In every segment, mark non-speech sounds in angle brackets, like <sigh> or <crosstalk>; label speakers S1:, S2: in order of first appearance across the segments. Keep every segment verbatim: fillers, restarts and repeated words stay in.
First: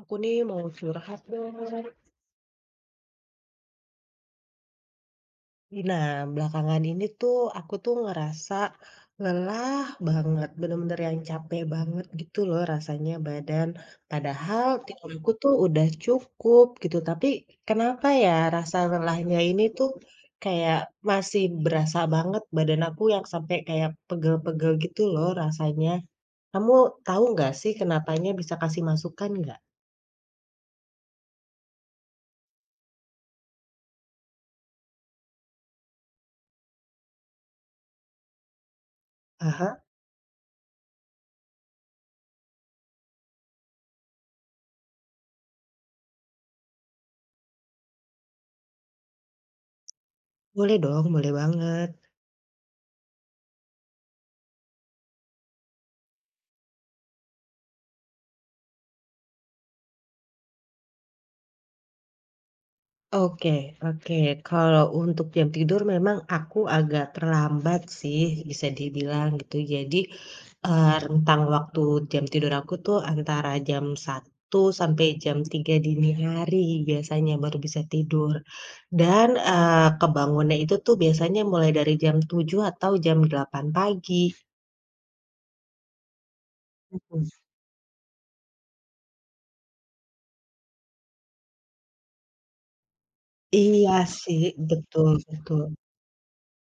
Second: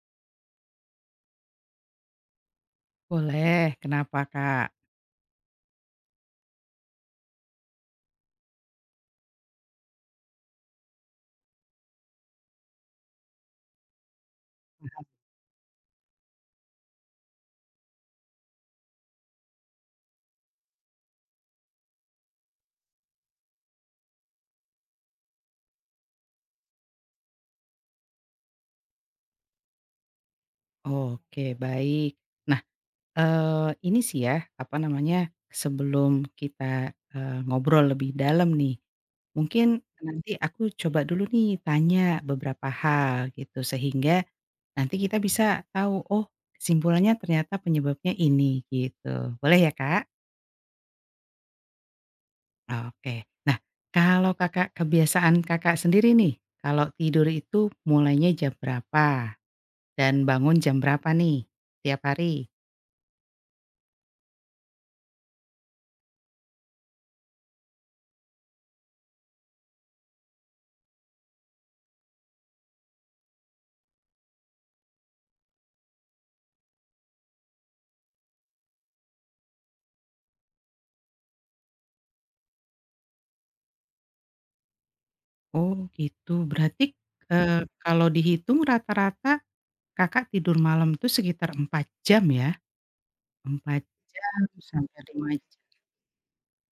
S1: Aku nih mau curhat dong.
S2: Boleh, kenapa Kak?
S1: Nah, belakangan ini tuh aku tuh ngerasa lelah banget, bener-bener yang capek banget gitu loh rasanya badan. Padahal tidur aku tuh udah cukup gitu, tapi kenapa ya rasa lelahnya ini tuh kayak masih berasa banget badan aku yang sampai kayak pegel-pegel gitu loh rasanya. Kamu tahu nggak sih kenapanya bisa kasih masukan nggak?
S2: Oke, baik. Nah, eee, ini sih ya, apa namanya, sebelum kita, eee, ngobrol lebih dalam nih,
S1: Aha,
S2: mungkin nanti aku coba dulu nih tanya beberapa hal gitu, sehingga nanti kita bisa tahu, oh kesimpulannya ternyata penyebabnya ini, gitu. Boleh ya Kak?
S1: boleh dong, boleh banget.
S2: Oke. Nah, kalau Kakak kebiasaan Kakak sendiri nih, kalau tidur itu mulainya jam berapa? Dan bangun jam berapa nih tiap hari?
S1: Oke oke. Kalau untuk jam tidur memang aku agak terlambat sih bisa dibilang gitu. Jadi, eee, rentang waktu jam tidur aku tuh antara jam satu sampai jam tiga dini hari biasanya baru bisa tidur. Dan, eee, kebangunnya itu tuh biasanya mulai dari jam tujuh atau jam delapan pagi.
S2: Oh gitu, berarti,
S1: Mhm.
S2: eee, kalau dihitung rata-rata Kakak tidur malam tuh sekitar empat jam ya? Empat
S1: Iya
S2: jam
S1: sih,
S2: sampai
S1: betul
S2: lima
S1: betul.
S2: jam.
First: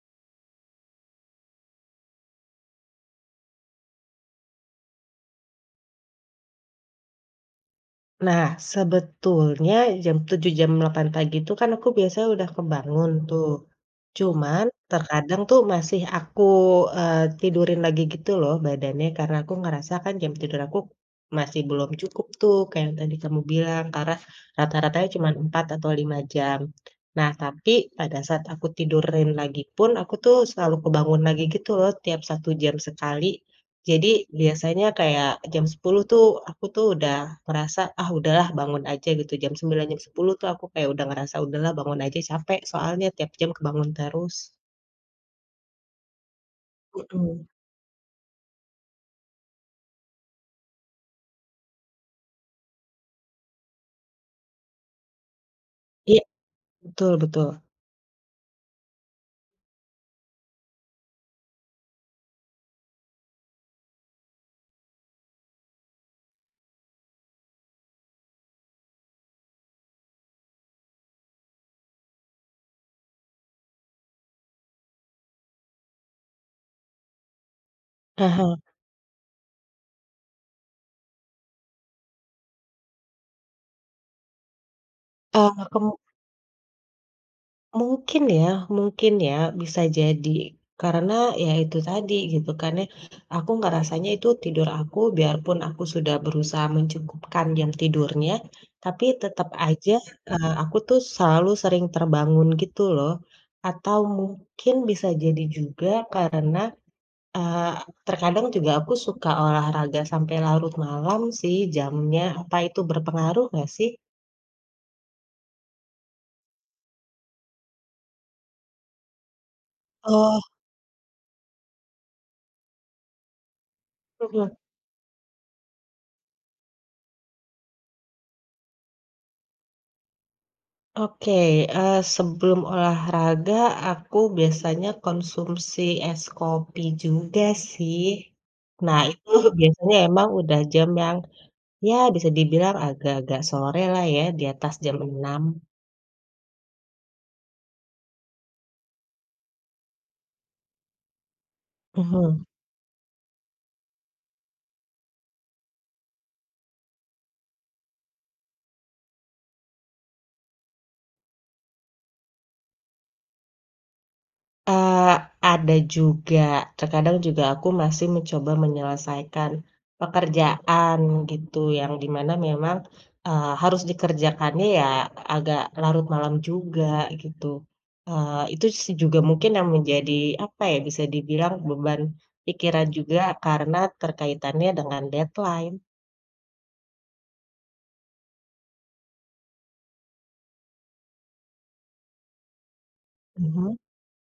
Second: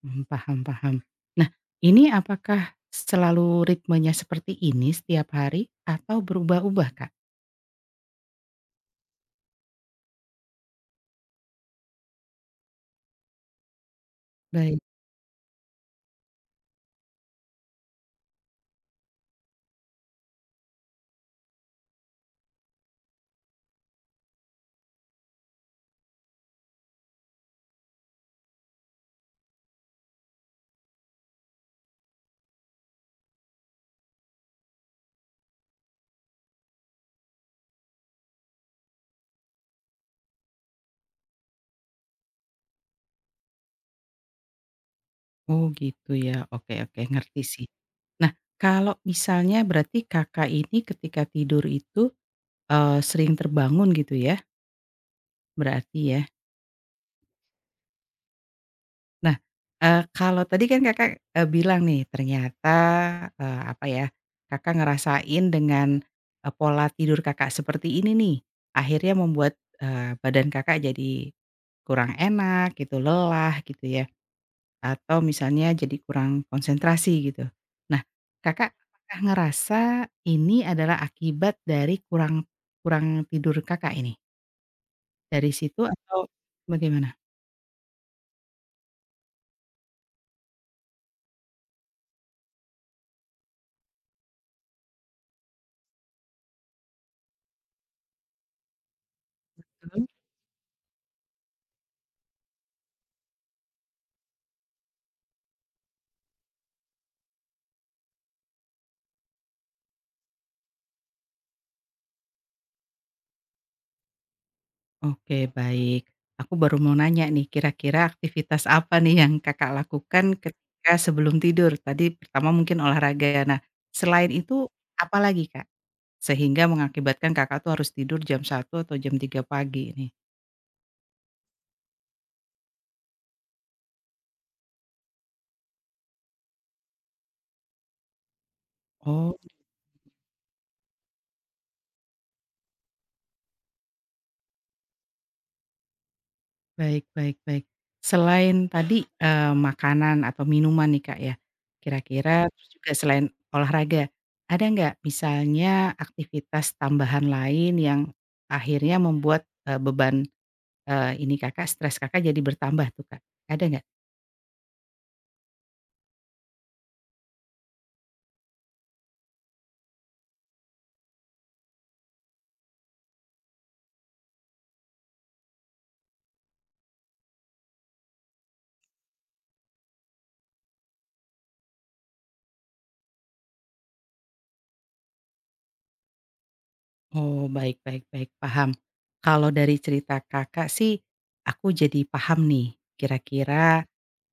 S2: Mmm, paham paham. Nah, ini apakah selalu ritmenya seperti ini setiap hari atau berubah-ubah, Kak?
S1: Nah, sebetulnya jam tujuh jam delapan pagi itu kan aku biasanya udah kebangun tuh. Cuman
S2: Baik.
S1: terkadang tuh masih aku, eee, tidurin lagi gitu loh badannya karena aku ngerasa kan jam tidur aku masih belum cukup tuh kayak yang tadi kamu bilang karena rata-ratanya cuma empat atau lima jam. Nah, tapi pada saat aku tidurin lagi pun aku tuh selalu kebangun lagi gitu loh tiap satu jam sekali. Jadi biasanya kayak jam sepuluh tuh aku tuh udah merasa, "Ah udahlah bangun aja," gitu. Jam sembilan jam sepuluh tuh aku kayak udah ngerasa, "Udahlah bangun aja capek soalnya tiap jam kebangun terus."
S2: Oh gitu ya, oke oke, ngerti
S1: Mhm.
S2: sih. Nah, kalau misalnya berarti Kakak ini ketika tidur itu, eee, sering terbangun gitu ya, berarti ya?
S1: Iya, betul betul.
S2: Nah, eee, kalau tadi kan Kakak, eee, bilang nih ternyata, eee, apa ya, Kakak ngerasain dengan, eee, pola tidur Kakak seperti ini nih, akhirnya membuat, eee, badan Kakak jadi kurang enak gitu, lelah gitu ya, atau misalnya jadi kurang konsentrasi gitu. Nah,
S1: Ah hah.
S2: Kakak apakah ngerasa ini adalah akibat dari kurang kurang tidur Kakak ini? Dari
S1: Eee,
S2: situ
S1: kem
S2: atau bagaimana?
S1: Mungkin ya, mungkin ya, bisa jadi. Karena ya itu tadi gitu kan ya, aku ngerasanya itu tidur aku biarpun aku sudah berusaha mencukupkan jam tidurnya, tapi tetap aja,
S2: Mhm.
S1: eee, aku tuh selalu sering terbangun gitu loh. Atau mungkin bisa jadi juga karena, eee, terkadang juga aku suka olahraga sampai larut malam sih jamnya. Apa itu berpengaruh nggak sih?
S2: Oke, baik. Aku baru mau nanya nih, kira-kira aktivitas apa nih yang Kakak lakukan
S1: Oh,
S2: ketika sebelum tidur? Tadi pertama mungkin olahraga. Nah, selain
S1: mhm.
S2: itu apa lagi, Kak? Sehingga mengakibatkan Kakak tuh harus tidur jam satu atau jam tiga pagi nih.
S1: Oke, eee, sebelum olahraga aku biasanya konsumsi es kopi juga sih. Nah itu
S2: Oh,
S1: <laughs> biasanya emang udah jam yang, ya bisa dibilang agak-agak sore lah ya, di atas jam enam.
S2: baik baik baik. Selain tadi, eee, makanan atau minuman nih, Kak, ya,
S1: Mhm.
S2: kira-kira terus juga selain olahraga, ada nggak misalnya aktivitas tambahan lain yang akhirnya membuat, eee, beban Eee, ini Kakak, stres Kakak jadi bertambah tuh, Kak, ada nggak?
S1: Eee, ada juga. Terkadang juga aku masih mencoba menyelesaikan pekerjaan gitu, yang di mana memang, eee, harus dikerjakannya ya agak larut malam juga gitu. Eee, itu sih juga mungkin yang menjadi, apa ya, bisa dibilang beban pikiran juga karena terkaitannya dengan deadline.
S2: Oh, baik baik baik, paham. Kalau dari cerita Kakak sih, aku jadi paham nih,
S1: Mhm.
S2: kira-kira,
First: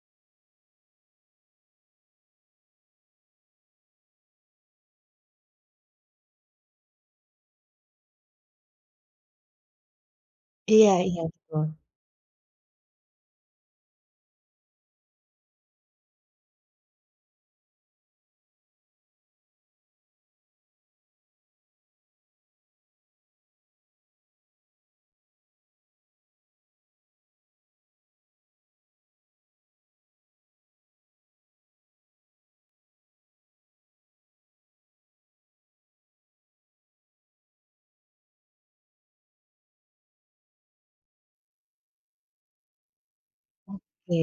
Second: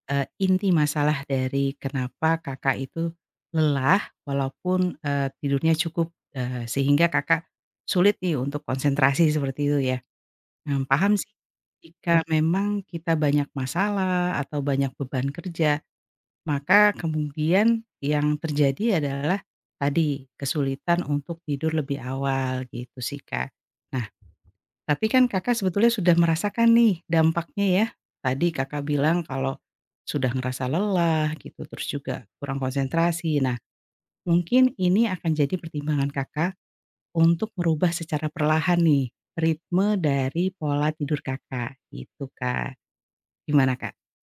S2: eee, inti masalah dari kenapa Kakak itu lelah walaupun, eee, tidurnya cukup, eee, sehingga Kakak sulit nih untuk konsentrasi seperti itu ya. Mmm,
S1: Iya
S2: paham
S1: iya,
S2: sih,
S1: betul.
S2: jika memang kita banyak masalah atau banyak beban kerja. Maka kemudian yang terjadi adalah tadi, kesulitan untuk tidur lebih awal gitu sih, Kak. Nah, tapi kan Kakak sebetulnya sudah merasakan nih dampaknya ya. Tadi Kakak bilang kalau sudah ngerasa lelah gitu, terus juga kurang konsentrasi. Nah, mungkin ini akan jadi pertimbangan Kakak untuk merubah secara perlahan nih ritme dari pola tidur Kakak, gitu, Kak. Gimana, Kak?
S1: Oke.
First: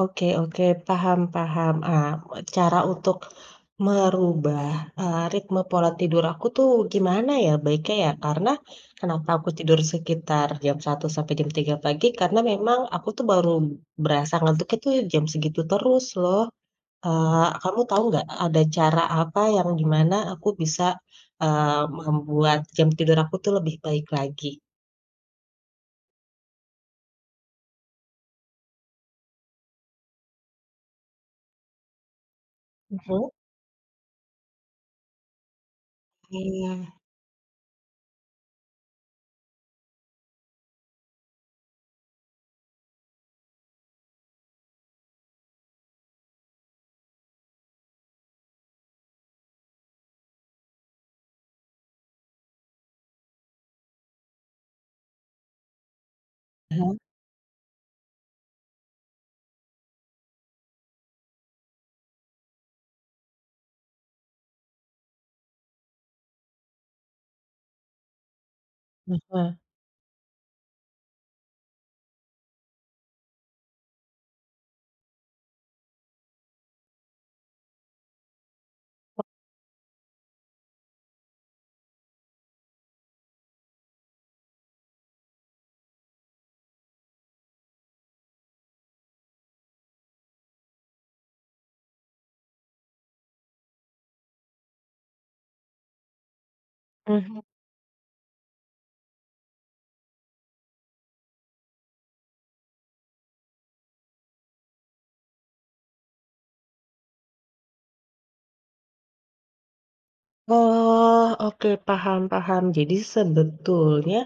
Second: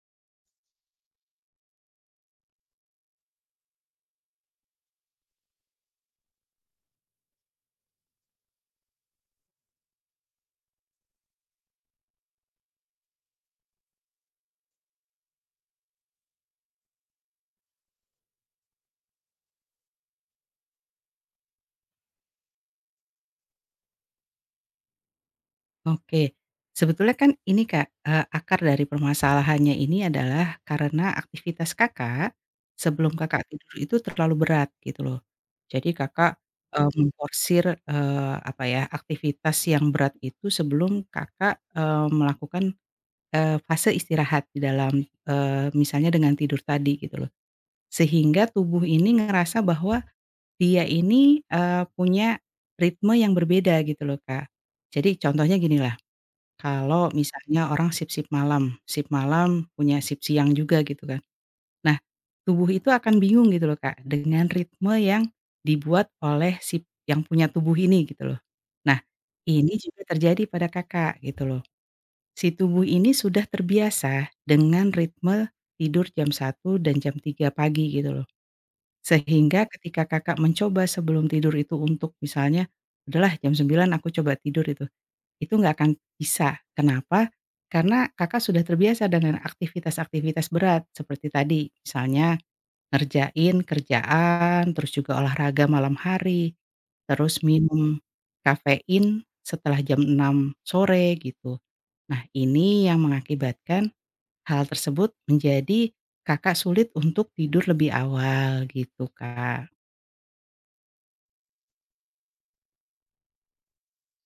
S1: Oke oke, paham paham. Ah, cara untuk merubah, eee, ritme pola tidur aku tuh gimana ya baiknya ya? Karena kenapa aku tidur sekitar jam satu sampai jam tiga pagi, karena memang aku tuh baru berasa ngantuknya tuh jam segitu terus loh. Eee, kamu tahu nggak ada cara apa yang gimana aku bisa, eee, membuat jam tidur aku tuh lebih baik lagi?
S2: Oke. Sebetulnya kan ini Kak, eee, akar dari permasalahannya ini adalah karena aktivitas Kakak, sebelum Mhm.
S1: Mhm.
S2: Kakak tidur itu terlalu berat gitu loh. Jadi Kakak,
S1: Iya.
S2: eee, memforsir, eee, apa ya, aktivitas yang berat itu sebelum Kakak, eee, melakukan, eee, fase istirahat di dalam, eee, misalnya dengan tidur tadi gitu loh. Sehingga tubuh ini ngerasa bahwa dia ini, eee, punya ritme yang berbeda gitu loh Kak. Jadi contohnya gini,
S1: Heeh,
S2: kalau misalnya orang sip sip malam, sip malam punya sip siang juga gitu kan. Nah, tubuh itu akan bingung gitu loh Kak, dengan ritme yang dibuat oleh si yang punya tubuh ini gitu loh. Nah, ini juga terjadi pada Kakak gitu loh. Si tubuh ini sudah terbiasa dengan ritme tidur jam satu dan jam tiga pagi gitu loh. Sehingga ketika Kakak mencoba sebelum tidur itu untuk misalnya, "Udahlah jam sembilan aku coba tidur itu." Itu nggak akan bisa. Kenapa? Karena Kakak sudah terbiasa dengan aktivitas-aktivitas berat seperti tadi, misalnya ngerjain kerjaan, terus juga olahraga malam hari,
S1: mhm.
S2: terus minum kafein setelah jam enam sore gitu. Nah, ini yang mengakibatkan hal tersebut menjadi Kakak sulit untuk tidur lebih awal gitu, Kak.
S1: Oh, oke, paham paham. Jadi sebetulnya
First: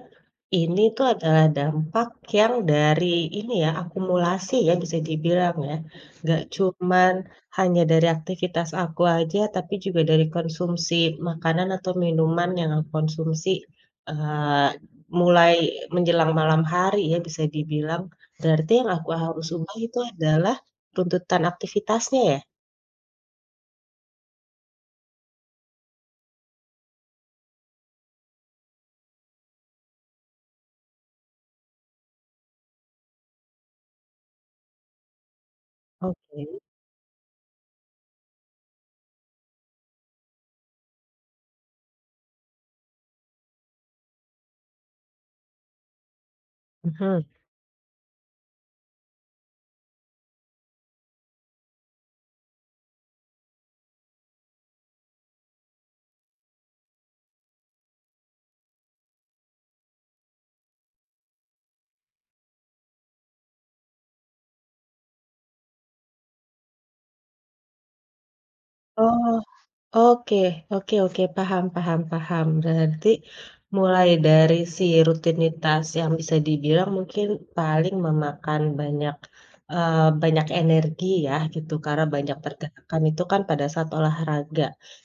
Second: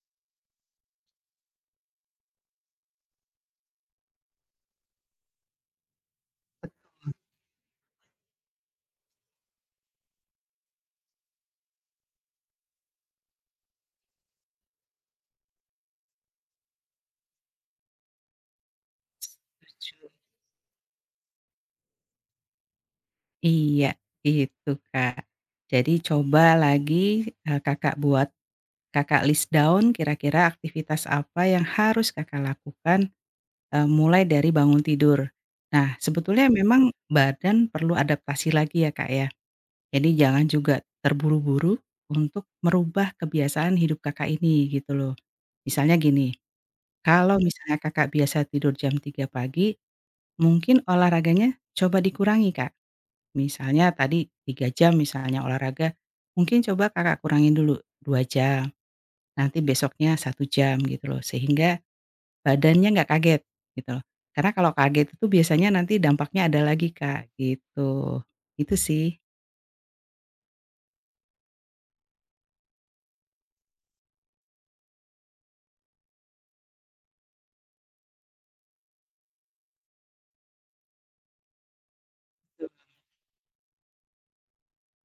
S1: ini tuh adalah dampak yang dari ini ya, akumulasi ya bisa dibilang ya. Nggak cuman hanya dari aktivitas aku aja, tapi juga dari konsumsi makanan atau minuman yang aku konsumsi, eee, mulai menjelang malam hari ya bisa dibilang. Berarti yang aku harus ubah itu
S2: Setuju.
S1: adalah tuntutan aktivitasnya ya?
S2: Iya, itu, Kak. Jadi coba lagi, eee, Kakak buat Kakak list down kira-kira aktivitas apa yang harus Kakak lakukan, eee, mulai dari bangun tidur. Nah, sebetulnya
S1: Oke,
S2: memang badan perlu adaptasi lagi ya, Kak, ya. Jadi jangan juga terburu-buru untuk merubah kebiasaan hidup Kakak ini, gitu loh. Misalnya gini,
S1: mhm.
S2: kalau misalnya Kakak biasa tidur jam tiga pagi, mungkin olahraganya coba dikurangi, Kak. Misalnya tadi tiga jam misalnya olahraga, mungkin coba Kakak kurangin dulu dua jam. Nanti besoknya satu jam gitu loh, sehingga badannya nggak kaget gitu loh. Karena kalau kaget itu biasanya nanti dampaknya ada lagi Kak, gitu. Itu sih.
S1: Oh. Oke oke oke, paham paham paham. Berarti mulai dari si rutinitas yang bisa dibilang mungkin paling memakan banyak, eee, banyak energi ya gitu, karena banyak pergerakan itu kan pada saat olahraga.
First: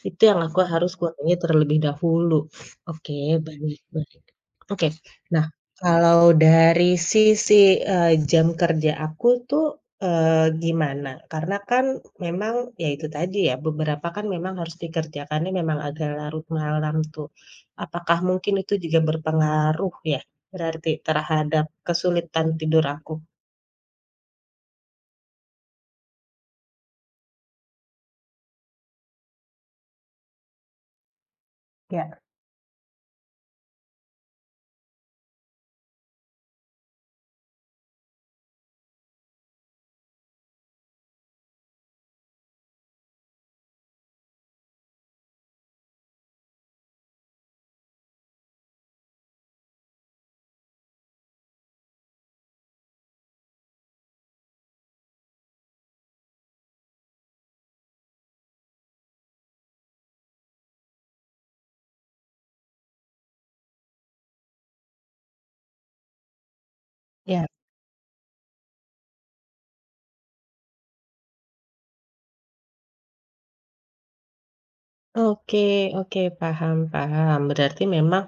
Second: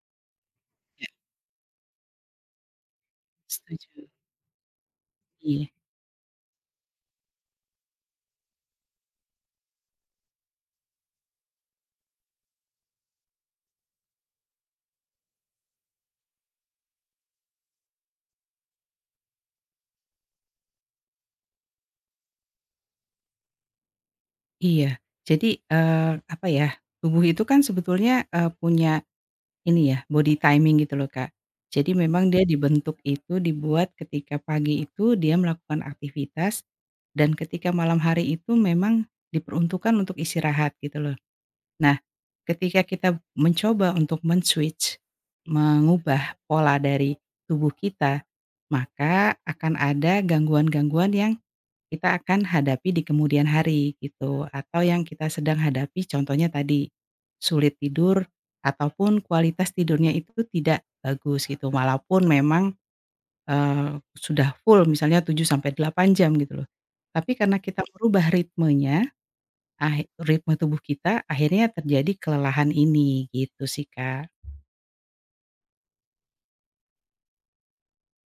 S1: Itu yang aku harus kurangi terlebih dahulu. Oke, baik
S2: Setuju.
S1: baik. Oke, nah
S2: Iya
S1: kalau dari sisi, eee, jam kerja aku tuh. Eee, gimana, karena kan memang ya itu tadi ya, beberapa kan memang harus dikerjakannya memang agak larut malam tuh. Apakah mungkin itu juga berpengaruh ya, berarti terhadap kesulitan tidur aku?
S2: iya. Jadi, eee, apa ya, tubuh itu kan sebetulnya, eee, punya ini ya, body timing gitu loh Kak. Jadi
S1: Ya.
S2: memang dia dibentuk itu dibuat ketika pagi itu dia melakukan aktivitas dan ketika malam hari itu memang diperuntukkan untuk istirahat gitu loh. Nah, ketika kita mencoba untuk men-switch, mengubah pola dari tubuh kita, maka akan ada gangguan-gangguan yang kita akan hadapi di kemudian hari gitu, atau yang kita sedang hadapi contohnya tadi, sulit tidur ataupun kualitas tidurnya itu tidak bagus gitu, walaupun memang, eee, sudah full misalnya tujuh sampai delapan jam gitu loh. Tapi
S1: Ya.
S2: karena kita merubah ritmenya Ah, ritme tubuh kita akhirnya terjadi kelelahan ini gitu sih, Kak.
S1: Oke oke, paham paham. Berarti memang,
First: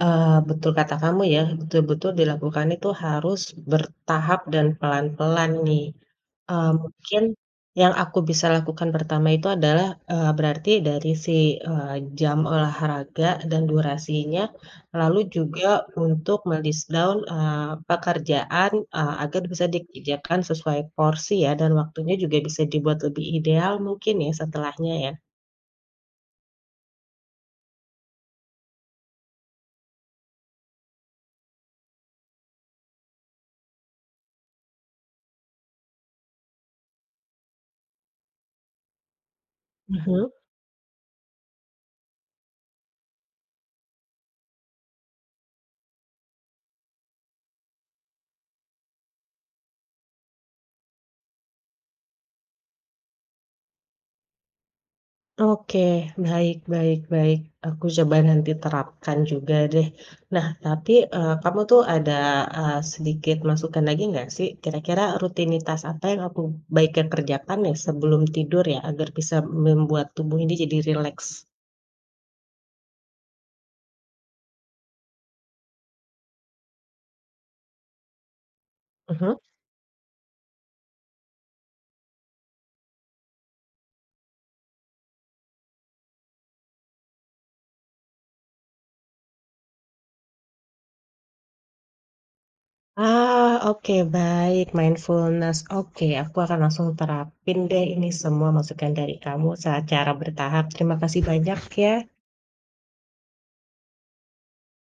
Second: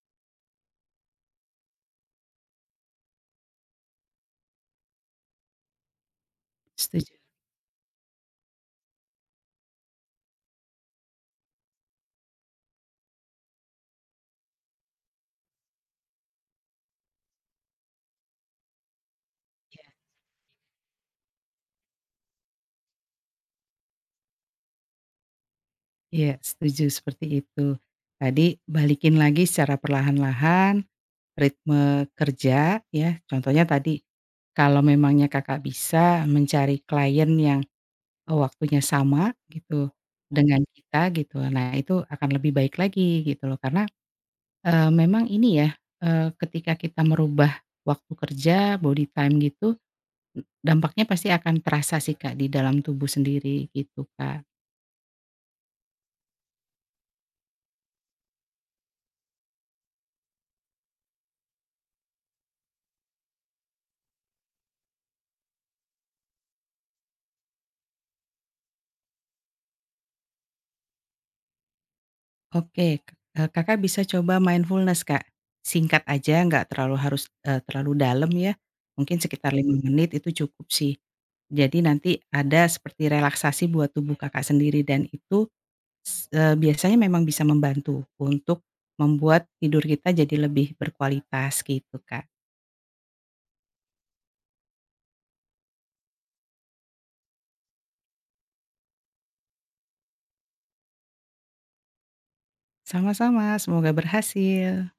S1: eee, betul kata kamu ya, betul-betul dilakukan itu harus bertahap dan pelan-pelan nih. Eee,
S2: Setuju,
S1: mungkin yang aku bisa lakukan pertama itu adalah, eee, berarti dari si, eee, jam olahraga dan durasinya, lalu juga untuk me down, eee, pekerjaan, eee, agar bisa
S2: iya.
S1: dikerjakan sesuai porsi ya dan waktunya juga bisa dibuat lebih ideal mungkin ya setelahnya ya?
S2: Iya, setuju seperti itu. Tadi balikin lagi secara perlahan-lahan ritme kerja ya, contohnya tadi kalau memangnya Kakak bisa mencari klien yang, oh, waktunya sama gitu
S1: Mhm.
S2: dengan kita gitu, nah itu akan lebih baik lagi gitu loh karena, eee, memang ini ya, eee, ketika kita merubah waktu kerja, body time gitu. Dampaknya pasti akan terasa sih Kak, di dalam tubuh sendiri gitu Kak.
S1: Oke, baik baik baik, aku coba nanti terapkan juga deh. Nah, tapi, eee, kamu tuh ada, eee, sedikit masukan lagi nggak sih, kira-kira rutinitas apa yang aku baiknya kerjakan ya sebelum tidur ya, agar bisa membuat tubuh ini jadi rileks?
S2: Oke, k eee, Kakak bisa coba mindfulness Kak. Singkat aja nggak terlalu harus, eee, terlalu dalam ya, mungkin
S1: Mhm.
S2: sekitar lima menit itu cukup sih. Jadi nanti ada seperti relaksasi buat tubuh Kakak sendiri dan itu s eee, biasanya memang bisa membantu untuk membuat tidur kita jadi lebih berkualitas gitu Kak.
S1: Ah, oke baik, mindfulness. Oke, aku akan langsung terapin deh ini semua masukan dari kamu secara bertahap. Terima kasih banyak ya.
S2: Sama-sama, semoga berhasil.